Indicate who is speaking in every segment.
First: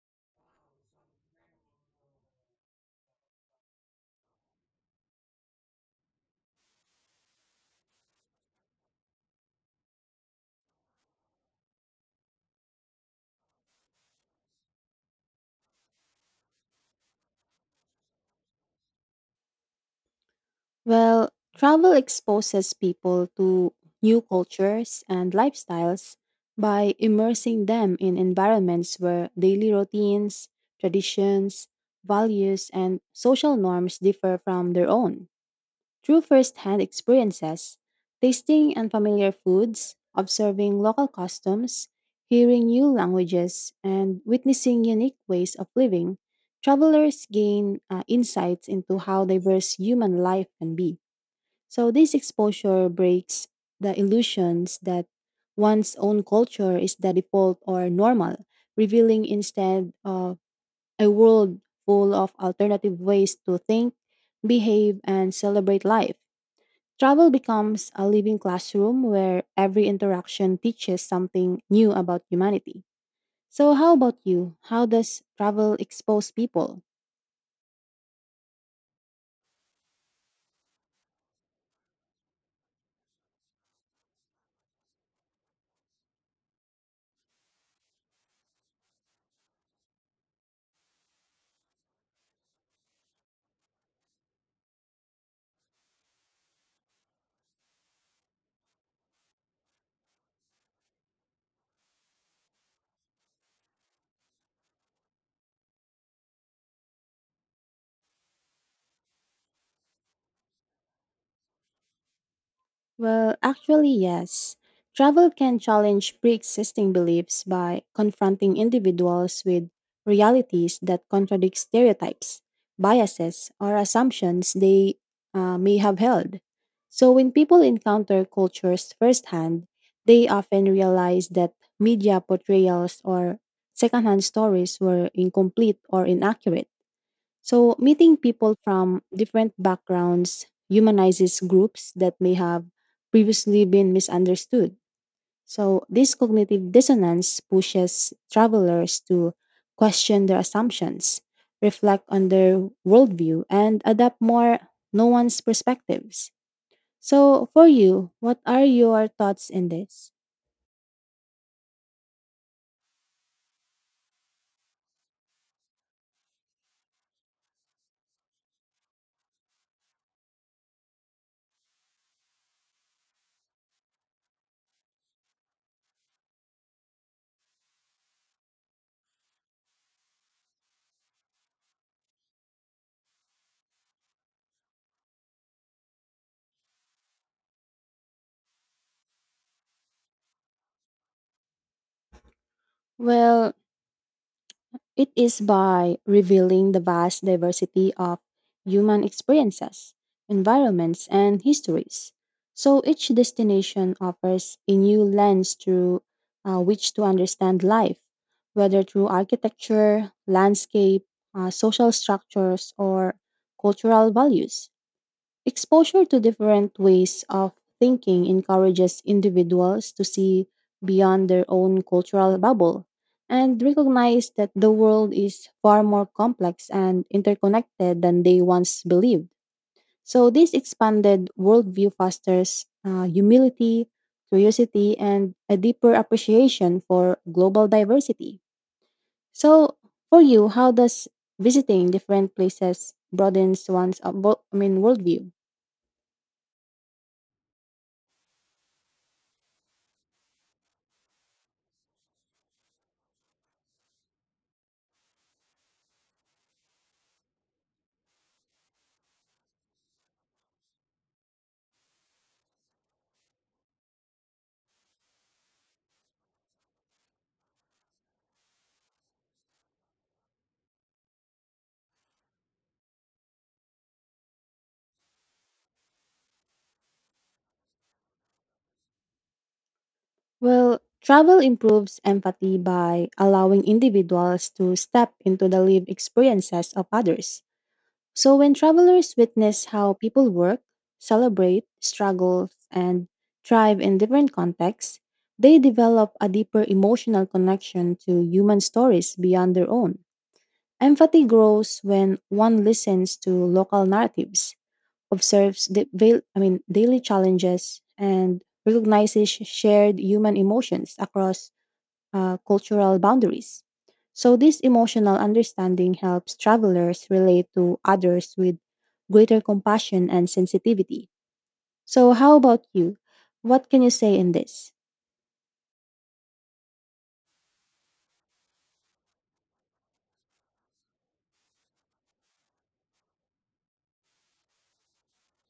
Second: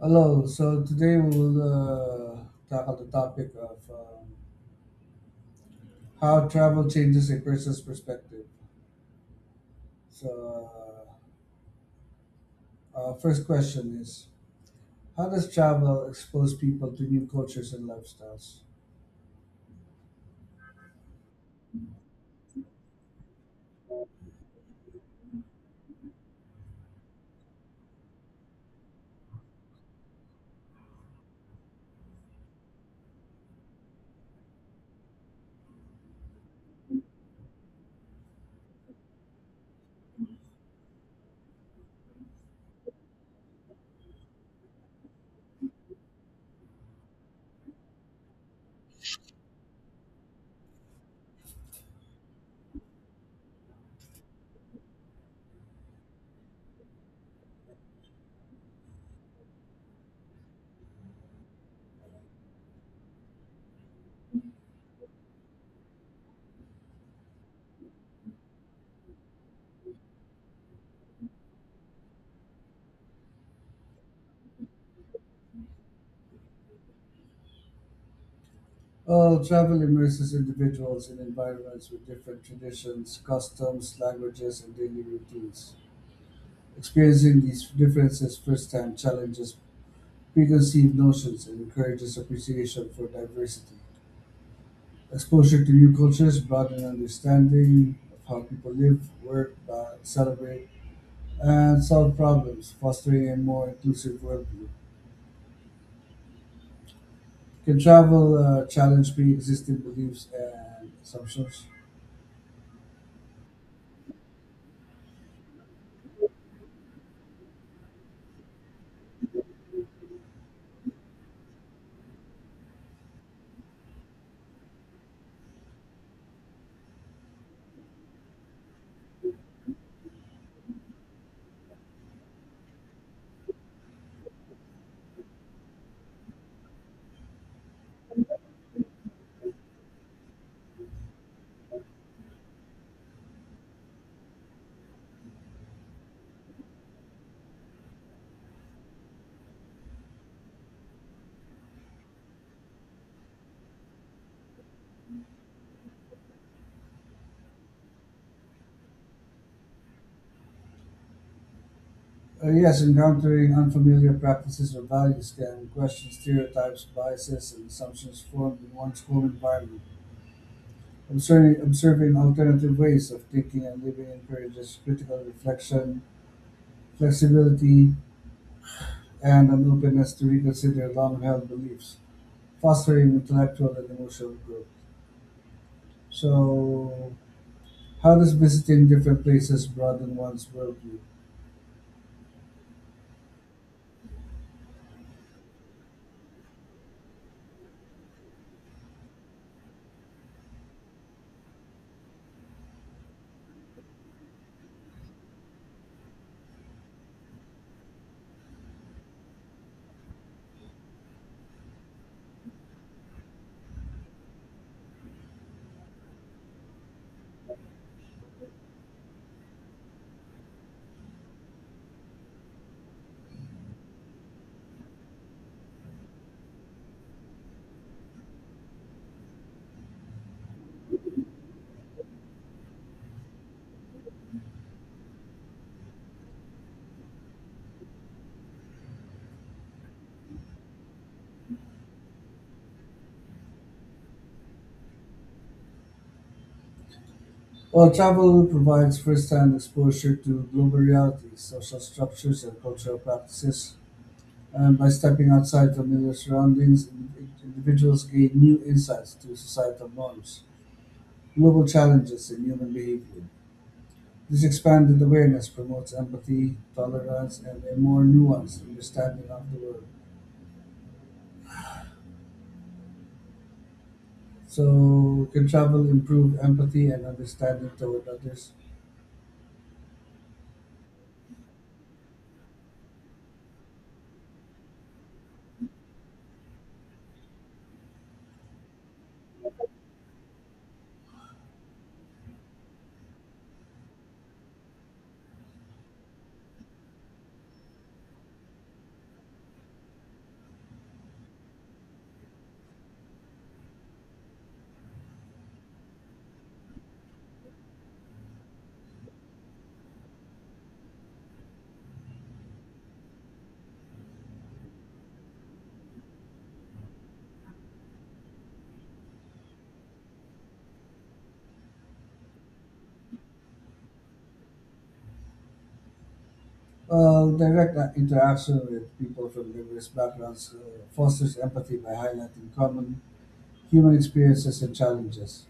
Speaker 1: Hello, so today we will tackle the topic of how travel changes a person's perspective. So, first question is, how does travel expose people to new cultures and lifestyles?
Speaker 2: Well, travel exposes people to new cultures and lifestyles by immersing them in environments where daily routines, traditions, values, and social norms differ from their own. Through first hand experiences, tasting unfamiliar foods, observing local customs, hearing new languages, and witnessing unique ways of living, travelers gain insights into how diverse human life can be. So this exposure breaks the illusions that one's own culture is the default or normal, revealing instead, a world full of alternative ways to think, behave, and celebrate life. Travel becomes a living classroom where every interaction teaches something new about humanity. So, how about you? How does travel expose people?
Speaker 1: Well, travel immerses individuals in environments with different traditions, customs, languages, and daily routines. Experiencing these differences firsthand challenges preconceived notions and encourages appreciation for diversity. Exposure to new cultures brought an understanding of how people live, work, celebrate, and solve problems, fostering a more inclusive worldview. Can travel challenge pre-existing beliefs and assumptions?
Speaker 2: Well, actually, yes. Travel can challenge pre existing beliefs by confronting individuals with realities that contradict stereotypes, biases, or assumptions they may have held. So, when people encounter cultures firsthand, they often realize that media portrayals or secondhand stories were incomplete or inaccurate. So, meeting people from different backgrounds humanizes groups that may have previously been misunderstood. So, this cognitive dissonance pushes travelers to question their assumptions, reflect on their worldview, and adapt more nuanced perspectives. So, for you, what are your thoughts in this?
Speaker 1: Yes, encountering unfamiliar practices or values can question stereotypes, biases, and assumptions formed in one's home environment. Observing alternative ways of thinking and living encourages critical reflection, flexibility, and an openness to reconsider long-held beliefs, fostering intellectual and emotional growth. So, how does visiting different places broaden one's worldview?
Speaker 2: Well, it is by revealing the vast diversity of human experiences, environments, and histories. So each destination offers a new lens through which to understand life, whether through architecture, landscape, social structures, or cultural values. Exposure to different ways of thinking encourages individuals to see beyond their own cultural bubble and recognize that the world is far more complex and interconnected than they once believed. So, this expanded worldview fosters humility, curiosity, and a deeper appreciation for global diversity. So, for you, how does visiting different places broadens one's worldview?
Speaker 1: Well, travel provides first-hand exposure to global realities, social structures, and cultural practices. And by stepping outside familiar surroundings, individuals gain new insights to societal norms, global challenges, and human behavior. This expanded awareness promotes empathy, tolerance, and a more nuanced understanding of the world. So, can travel improve empathy and understanding toward others?
Speaker 2: Well, travel improves empathy by allowing individuals to step into the lived experiences of others. So, when travelers witness how people work, celebrate, struggle, and thrive in different contexts, they develop a deeper emotional connection to human stories beyond their own. Empathy grows when one listens to local narratives, observes the daily challenges, and recognizes shared human emotions across cultural boundaries. So, this emotional understanding helps travelers relate to others with greater compassion and sensitivity. So, how about you? What can you say in this?
Speaker 1: Well, direct interaction with people from diverse backgrounds fosters empathy by highlighting common human experiences and challenges.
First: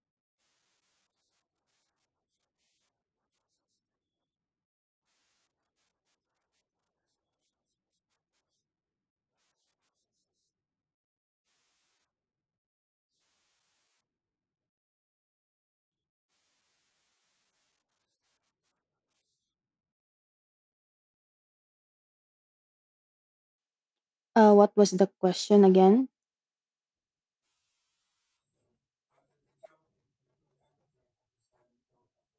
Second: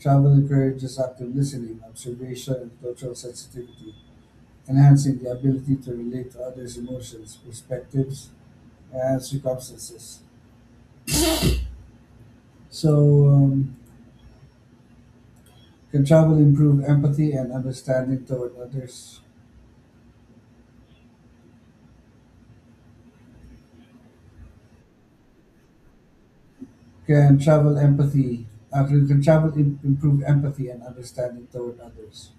Speaker 1: Travel encourages active listening, observation, and cultural sensitivity, enhancing the ability to relate to others' emotions, perspectives, and circumstances. So, um, can travel improve empathy and understanding toward others?
Speaker 2: What was the question again?
Speaker 1: Can travel empathy? Can travel improve empathy and understanding toward others?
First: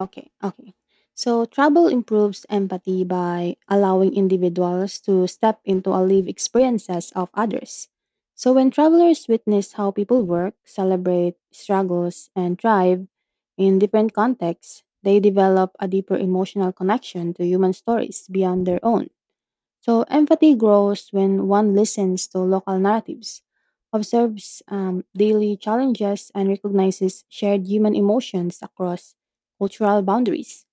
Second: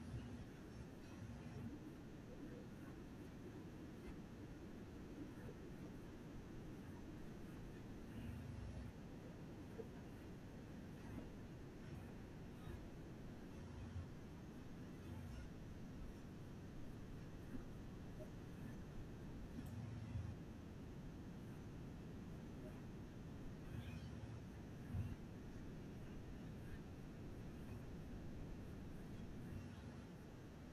Speaker 2: Okay, okay. So travel improves empathy by allowing individuals to step into a lived experiences of others. So when travelers witness how people work, celebrate struggles, and thrive in different contexts, they develop a deeper emotional connection to human stories beyond their own. So empathy grows when one listens to local narratives, observes daily challenges, and recognizes shared human emotions across cultural boundaries.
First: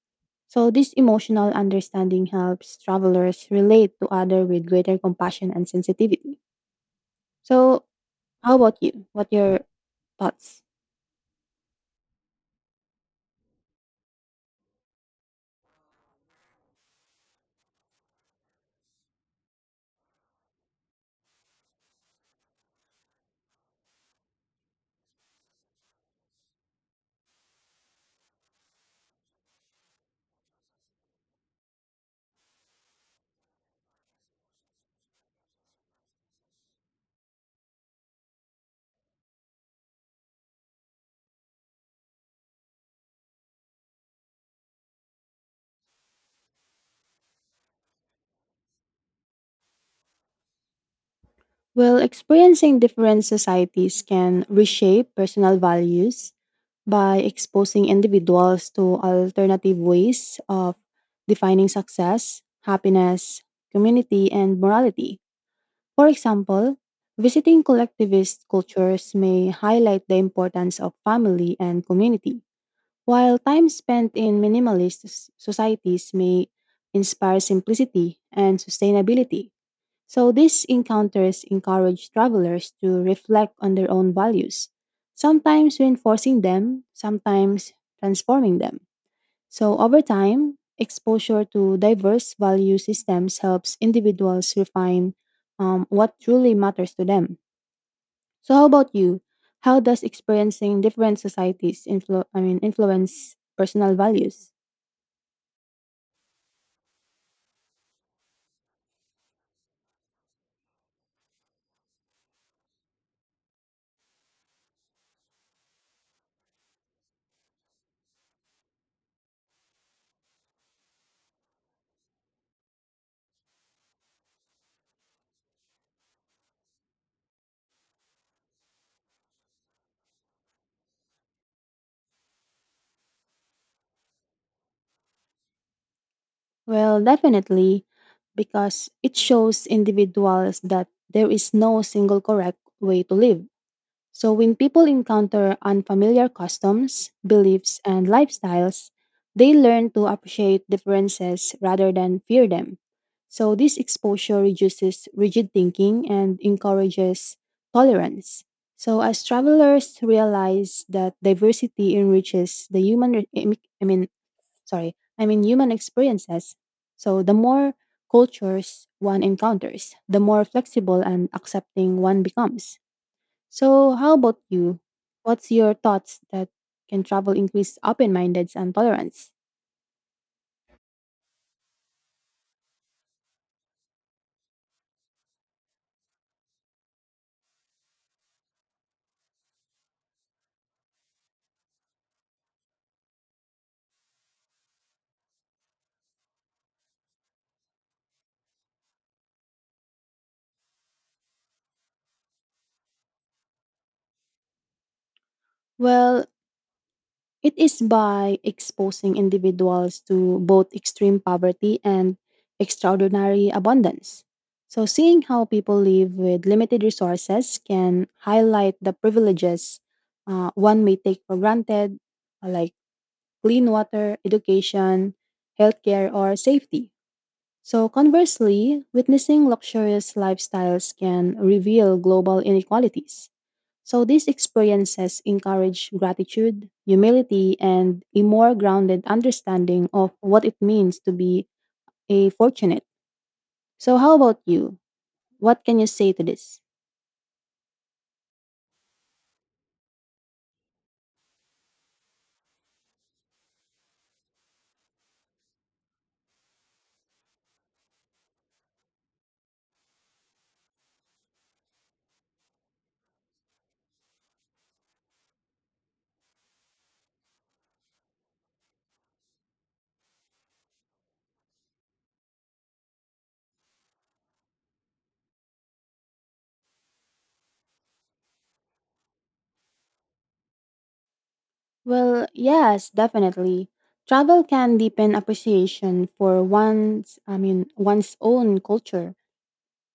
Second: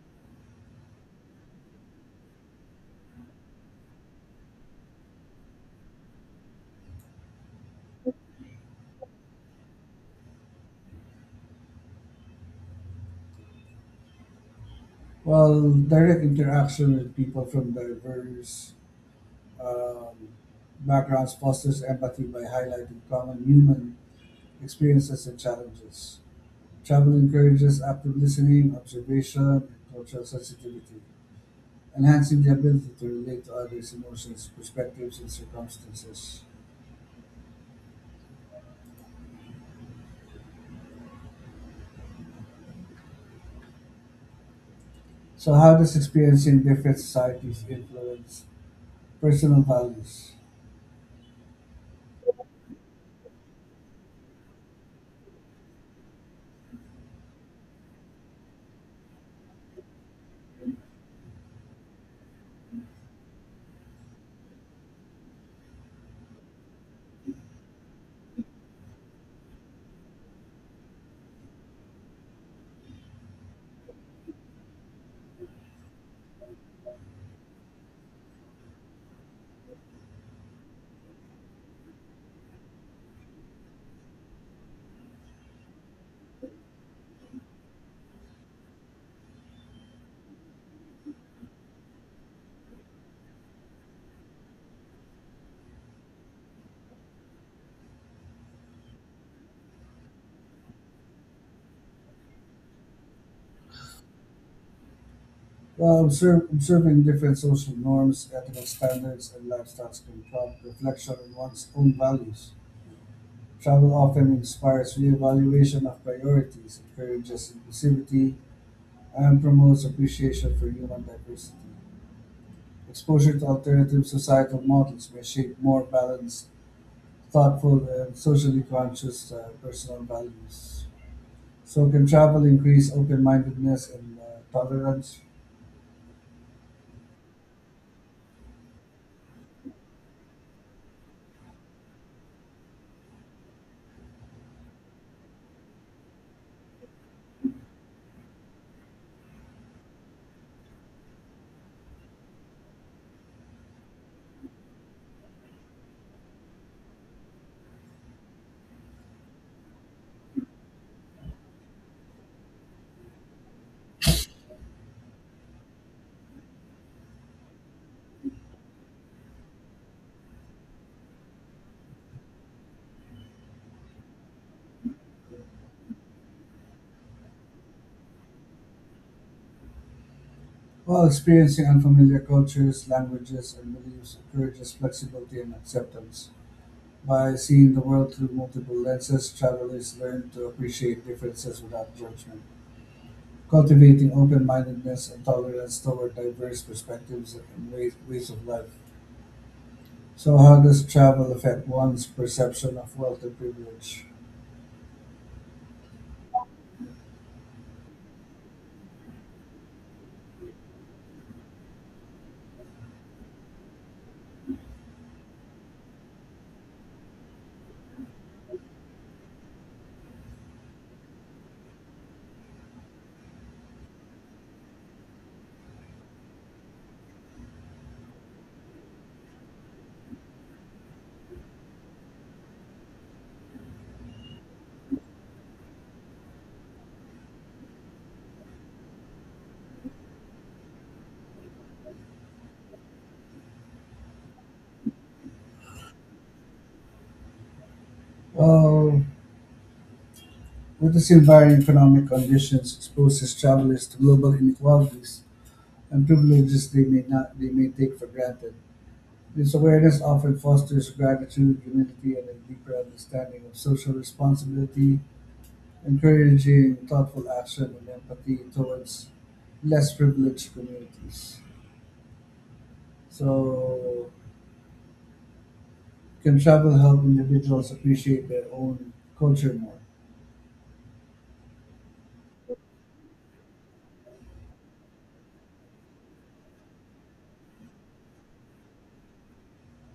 Speaker 2: So this emotional understanding helps travelers relate to others with greater compassion and sensitivity. So how about you? What your thoughts?
Speaker 1: Well, direct interaction with people from diverse um, backgrounds fosters empathy by highlighting common human experiences and challenges. Travel encourages active listening, observation, and cultural sensitivity, enhancing the ability to relate to others' emotions, perspectives, and circumstances. So how does experience in different societies influence personal values?
Speaker 2: Well, experiencing different societies can reshape personal values by exposing individuals to alternative ways of defining success, happiness, community, and morality. For example, visiting collectivist cultures may highlight the importance of family and community, while time spent in societies may inspire simplicity and sustainability. So these encounters encourage travelers to reflect on their own values, sometimes reinforcing them, sometimes transforming them. So over time, exposure to diverse value systems helps individuals refine what truly matters to them. So how about you? How does experiencing different societies influence personal values?
Speaker 1: Well, observing different social norms, ethical standards, and lifestyles can prompt reflection on one's own values. Travel often inspires reevaluation of priorities, encourages inclusivity, and promotes appreciation for human diversity. Exposure to alternative societal models may shape more balanced, thoughtful, and socially conscious personal values. So can travel increase open-mindedness and tolerance
Speaker 2: Well, definitely, because it shows individuals that there is no single correct way to live. So, when people encounter unfamiliar customs, beliefs, and lifestyles, they learn to appreciate differences rather than fear them. So, this exposure reduces rigid thinking and encourages tolerance. So, as travelers realize that diversity enriches the human, re- I mean, sorry, I mean human experiences. So the more cultures one encounters, the more flexible and accepting one becomes. So how about you? What's your thoughts that can travel increase open mindedness and tolerance?
Speaker 1: while experiencing unfamiliar cultures, languages, and beliefs encourages flexibility and acceptance? By seeing the world through multiple lenses, travelers learn to appreciate differences without judgment, cultivating open-mindedness and tolerance toward diverse perspectives and ways of life. So, how does travel affect one's perception of wealth and privilege?
Speaker 2: Well, it is by exposing individuals to both extreme poverty and extraordinary abundance. So, seeing how people live with limited resources can highlight the privileges one may take for granted, like clean water, education, healthcare, or safety. So, conversely, witnessing luxurious lifestyles can reveal global inequalities, so these experiences encourage gratitude, humility, and a more grounded understanding of what it means to be a fortunate. So how about you? What can you say to this?
Speaker 1: Well, noticing varying economic conditions exposes travelers to global inequalities and privileges they may not they may take for granted. This awareness often fosters gratitude, humility, and a deeper understanding of social responsibility, encouraging thoughtful action and empathy towards less privileged communities. So, can travel help individuals appreciate their own culture more?
Speaker 2: Well, yes, definitely. Travel can deepen appreciation for one's I mean one's own culture.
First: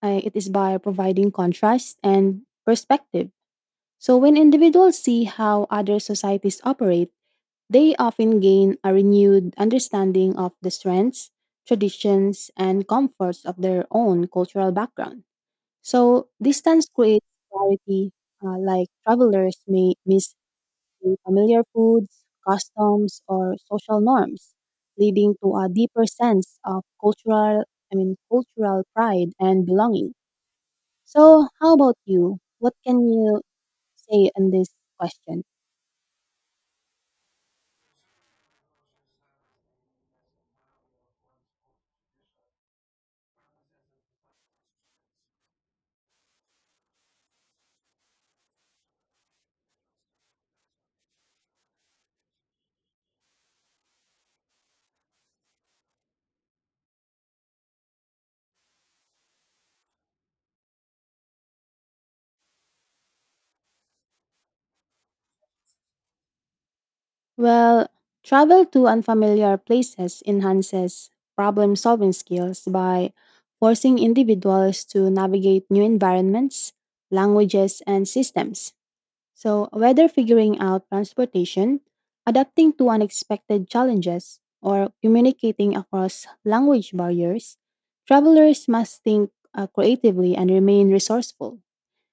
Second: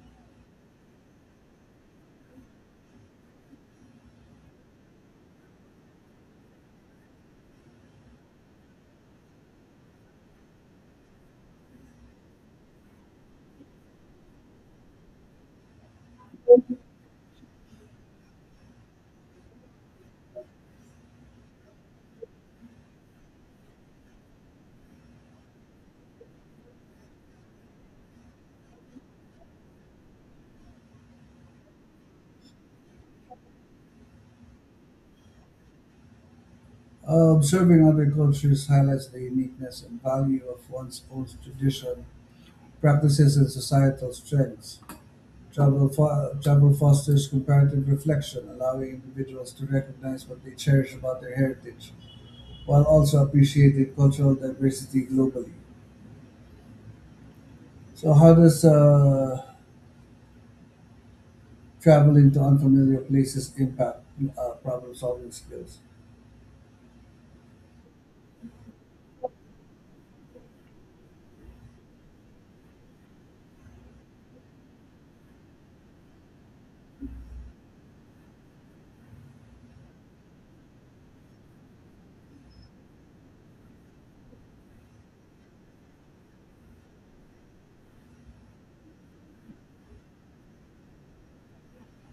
Speaker 2: It is by providing contrast and perspective. So when individuals see how other societies operate, they often gain a renewed understanding of the strengths, traditions, and comforts of their own cultural background. So, distance creates clarity, like travelers may miss the familiar foods, customs, or social norms, leading to a deeper sense of cultural pride and belonging. So, how about you? What can you say on this question?
Speaker 1: Observing other cultures highlights the uniqueness and value of one's own tradition practices and societal strengths. Travel fosters comparative reflection, allowing individuals to recognize what they cherish about their heritage, while also appreciating cultural diversity globally. So, how does traveling to unfamiliar places impact problem solving skills?
Speaker 2: Well, travel to unfamiliar places enhances problem solving skills by forcing individuals to navigate new environments, languages, and systems. So, whether figuring out transportation, adapting to unexpected challenges, or communicating across language barriers, travelers must think creatively and remain resourceful.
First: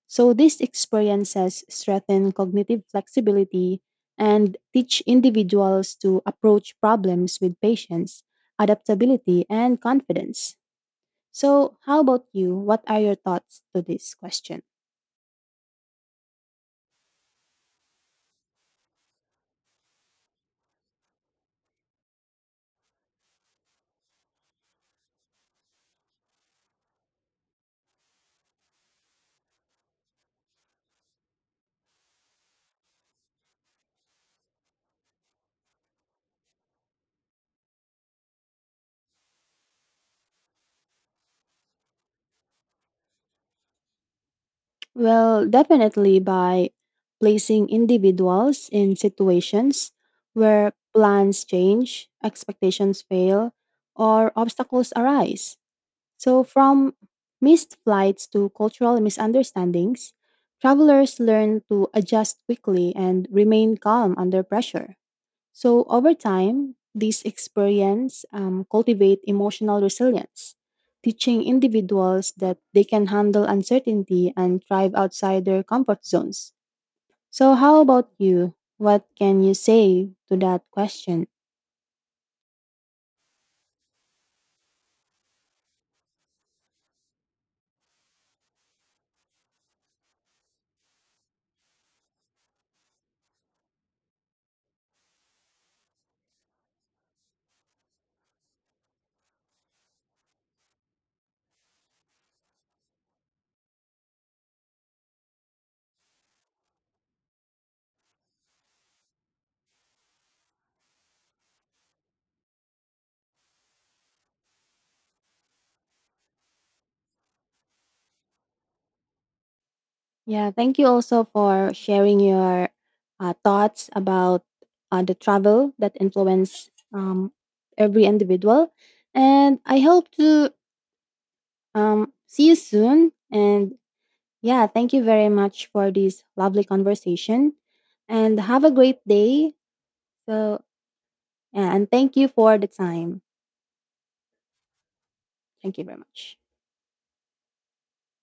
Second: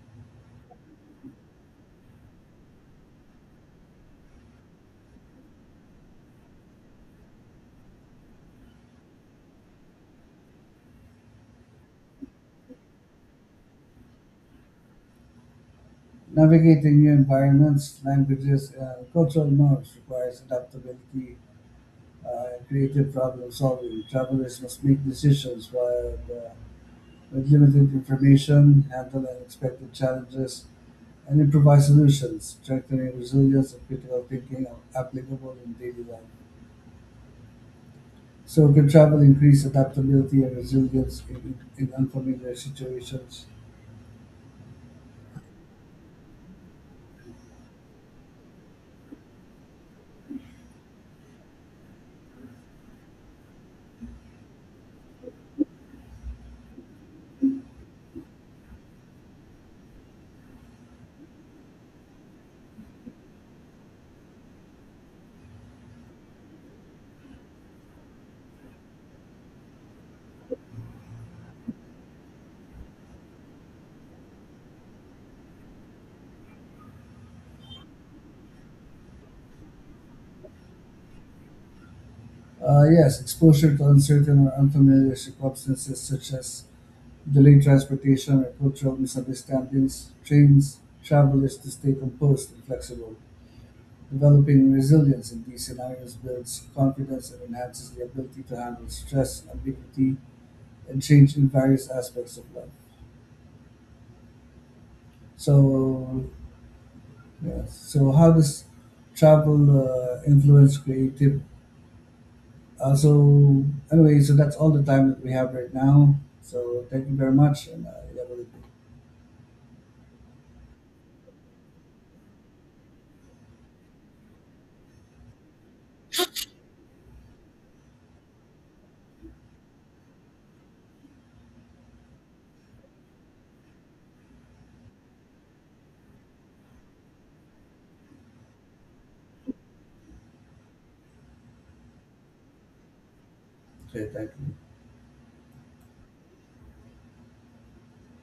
Speaker 2: So these experiences strengthen cognitive flexibility and teach individuals to approach problems with patience, adaptability, and confidence. So, how about you? What are your thoughts to this question?
Speaker 1: Navigating new environments, languages, and cultural norms requires adaptability and creative problem solving. Travelers must make decisions while uh, with limited information, handle unexpected challenges, and improvise solutions, strengthening resilience and critical thinking are applicable in daily life. So, good travel increase adaptability and resilience in unfamiliar situations?
Speaker 2: Well, definitely by placing individuals in situations where plans change, expectations fail, or obstacles arise. So, from missed flights to cultural misunderstandings, travelers learn to adjust quickly and remain calm under pressure. So, over time, these experiences cultivate emotional resilience, teaching individuals that they can handle uncertainty and thrive outside their comfort zones. So, how about you? What can you say to that question?
Speaker 1: Yes, exposure to uncertain or unfamiliar circumstances such as delayed transportation or cultural misunderstandings trains travelers to stay composed and flexible. Developing resilience in these scenarios builds confidence and enhances the ability to handle stress, ambiguity, and change in various aspects of life. So, yeah. So, how does travel influence creative? Uh, so, anyway, so that's all the time that we have right now. So, thank you very much, and yeah, we'll-
Speaker 2: Yeah, thank you also for sharing your thoughts about the travel that influence every individual. And I hope to see you soon. And yeah, thank you very much for this lovely conversation. And have a great day. So, yeah, and thank you for the time.
Speaker 1: okay, thank you.
Speaker 2: Thank you very much.